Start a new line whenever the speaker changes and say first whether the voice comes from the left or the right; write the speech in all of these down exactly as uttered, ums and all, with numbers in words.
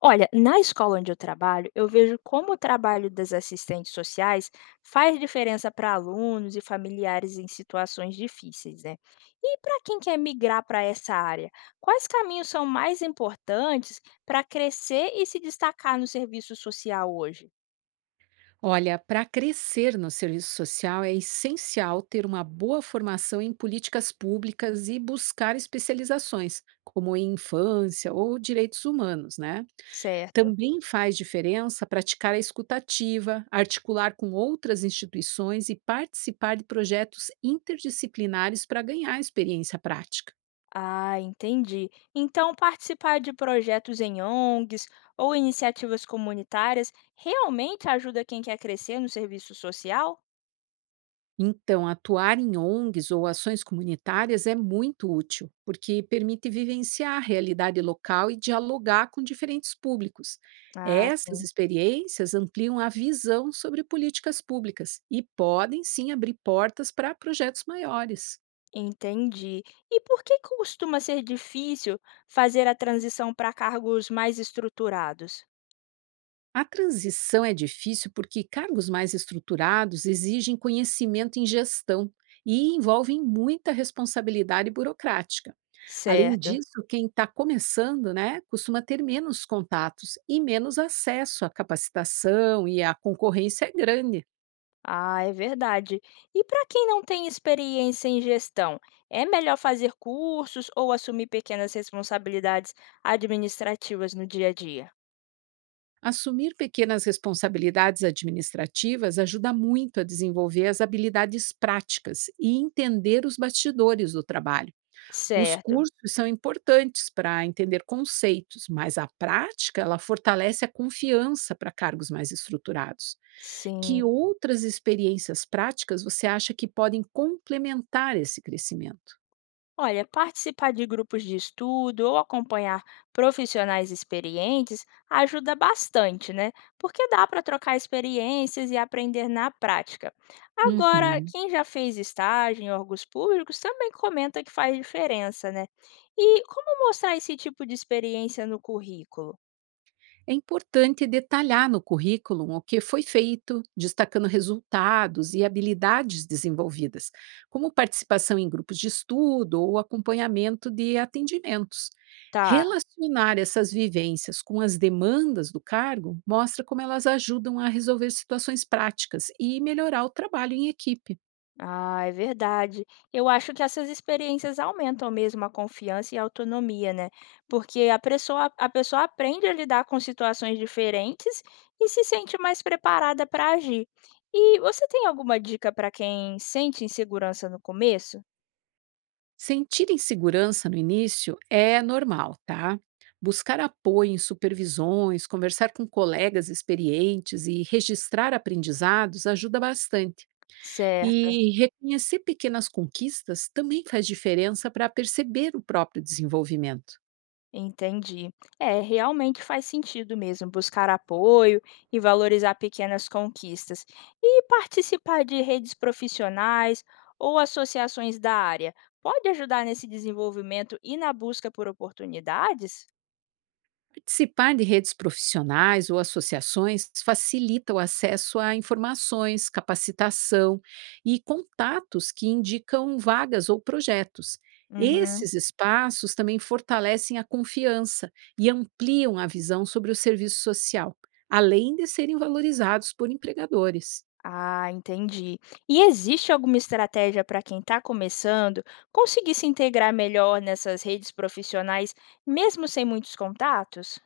left: Olha, na escola onde eu trabalho, eu vejo como o trabalho das assistentes sociais faz diferença para alunos e familiares em situações difíceis, né? E para quem quer migrar para essa área, quais caminhos são mais importantes para crescer e se destacar no serviço social hoje?
right: Olha, para crescer no serviço social é essencial ter uma boa formação em políticas públicas e buscar especializações, como em infância ou direitos humanos, né?
left: Certo.
right: Também faz diferença praticar a escutativa, articular com outras instituições e participar de projetos interdisciplinares para ganhar experiência prática.
left: Ah, entendi. Então, participar de projetos em O N Gs ou iniciativas comunitárias realmente ajuda quem quer crescer no serviço social?
right: Então, atuar em O N Gs ou ações comunitárias é muito útil, porque permite vivenciar a realidade local e dialogar com diferentes públicos.
left: Ah,
right: Essas
left: sim.
right: experiências ampliam a visão sobre políticas públicas e podem sim abrir portas para projetos maiores.
left: Entendi. E por que costuma ser difícil fazer a transição para cargos mais estruturados?
right: A transição é difícil porque cargos mais estruturados exigem conhecimento em gestão e envolvem muita responsabilidade burocrática. Além
left: Certo.
right: disso, quem está começando, né, costuma ter menos contatos e menos acesso à capacitação e a concorrência é grande.
left: Ah, é verdade. E para quem não tem experiência em gestão, é melhor fazer cursos ou assumir pequenas responsabilidades administrativas no dia a dia?
right: Assumir pequenas responsabilidades administrativas ajuda muito a desenvolver as habilidades práticas e entender os bastidores do trabalho. Os
left: Certo.
right: cursos são importantes para entender conceitos, mas a prática ela fortalece a confiança para cargos mais estruturados. Que
left: Sim.
right: outras experiências práticas você acha que podem complementar esse crescimento?
left: Olha, participar de grupos de estudo ou acompanhar profissionais experientes ajuda bastante, né? Porque dá para trocar experiências e aprender na prática. Agora,
right: Uhum.
left: quem já fez estágio em órgãos públicos também comenta que faz diferença, né? E como mostrar esse tipo de experiência no currículo?
right: É importante detalhar no currículo o que foi feito, destacando resultados e habilidades desenvolvidas, como participação em grupos de estudo ou acompanhamento de atendimentos.
left: Tá.
right: Relacionar essas vivências com as demandas do cargo mostra como elas ajudam a resolver situações práticas e melhorar o trabalho em equipe.
left: Ah, é verdade. Eu acho que essas experiências aumentam mesmo a confiança e a autonomia, né? Porque a pessoa, a pessoa aprende a lidar com situações diferentes e se sente mais preparada para agir. E você tem alguma dica para quem sente insegurança no começo?
right: Sentir insegurança no início é normal, tá? Buscar apoio em supervisões, conversar com colegas experientes e registrar aprendizados ajuda bastante.
left: Certo.
right: E reconhecer pequenas conquistas também faz diferença para perceber o próprio desenvolvimento.
left: Entendi. É, realmente faz sentido mesmo buscar apoio e valorizar pequenas conquistas. E participar de redes profissionais ou associações da área pode ajudar nesse desenvolvimento e na busca por oportunidades?
right: Participar de redes profissionais ou associações facilita o acesso a informações, capacitação e contatos que indicam vagas ou projetos.
left: Uhum.
right: Esses espaços também fortalecem a confiança e ampliam a visão sobre o serviço social, além de serem valorizados por empregadores.
left: Ah, entendi. E existe alguma estratégia para quem está começando conseguir se integrar melhor nessas redes profissionais, mesmo sem muitos contatos?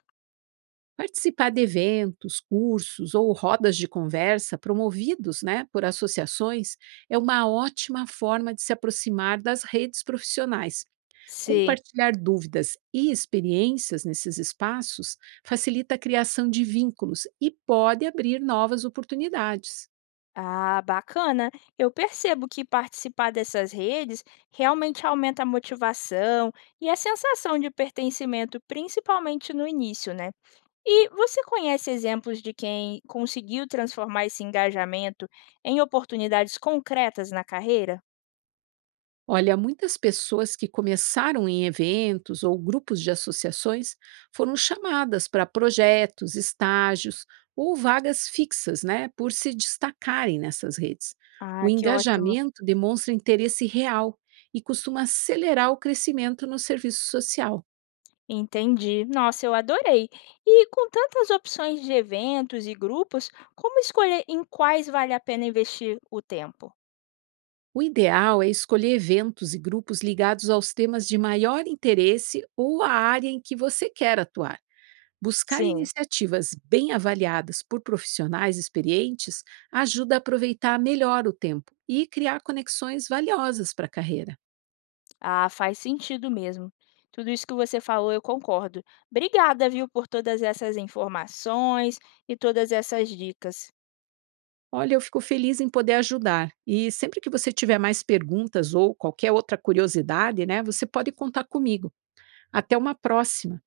right: Participar de eventos, cursos ou rodas de conversa promovidos, né, por associações é uma ótima forma de se aproximar das redes profissionais.
left: Sim.
right: Compartilhar dúvidas e experiências nesses espaços facilita a criação de vínculos e pode abrir novas oportunidades.
left: Ah, bacana. Eu percebo que participar dessas redes realmente aumenta a motivação e a sensação de pertencimento, principalmente no início, né? E você conhece exemplos de quem conseguiu transformar esse engajamento em oportunidades concretas na carreira?
right: Olha, muitas pessoas que começaram em eventos ou grupos de associações foram chamadas para projetos, estágios ou vagas fixas, né, por se destacarem nessas redes. O
left: Ah, que ótimo.
right: engajamento demonstra interesse real e costuma acelerar o crescimento no serviço social.
left: Entendi. Nossa, eu adorei. E com tantas opções de eventos e grupos, como escolher em quais vale a pena investir o tempo?
right: O ideal é escolher eventos e grupos ligados aos temas de maior interesse ou à área em que você quer atuar. Buscar
left: Sim.
right: iniciativas bem avaliadas por profissionais experientes ajuda a aproveitar melhor o tempo e criar conexões valiosas para a carreira.
left: Ah, faz sentido mesmo. Tudo isso que você falou, eu concordo. Obrigada, viu, por todas essas informações e todas essas dicas.
right: Olha, eu fico feliz em poder ajudar. E sempre que você tiver mais perguntas ou qualquer outra curiosidade, né, você pode contar comigo. Até uma próxima.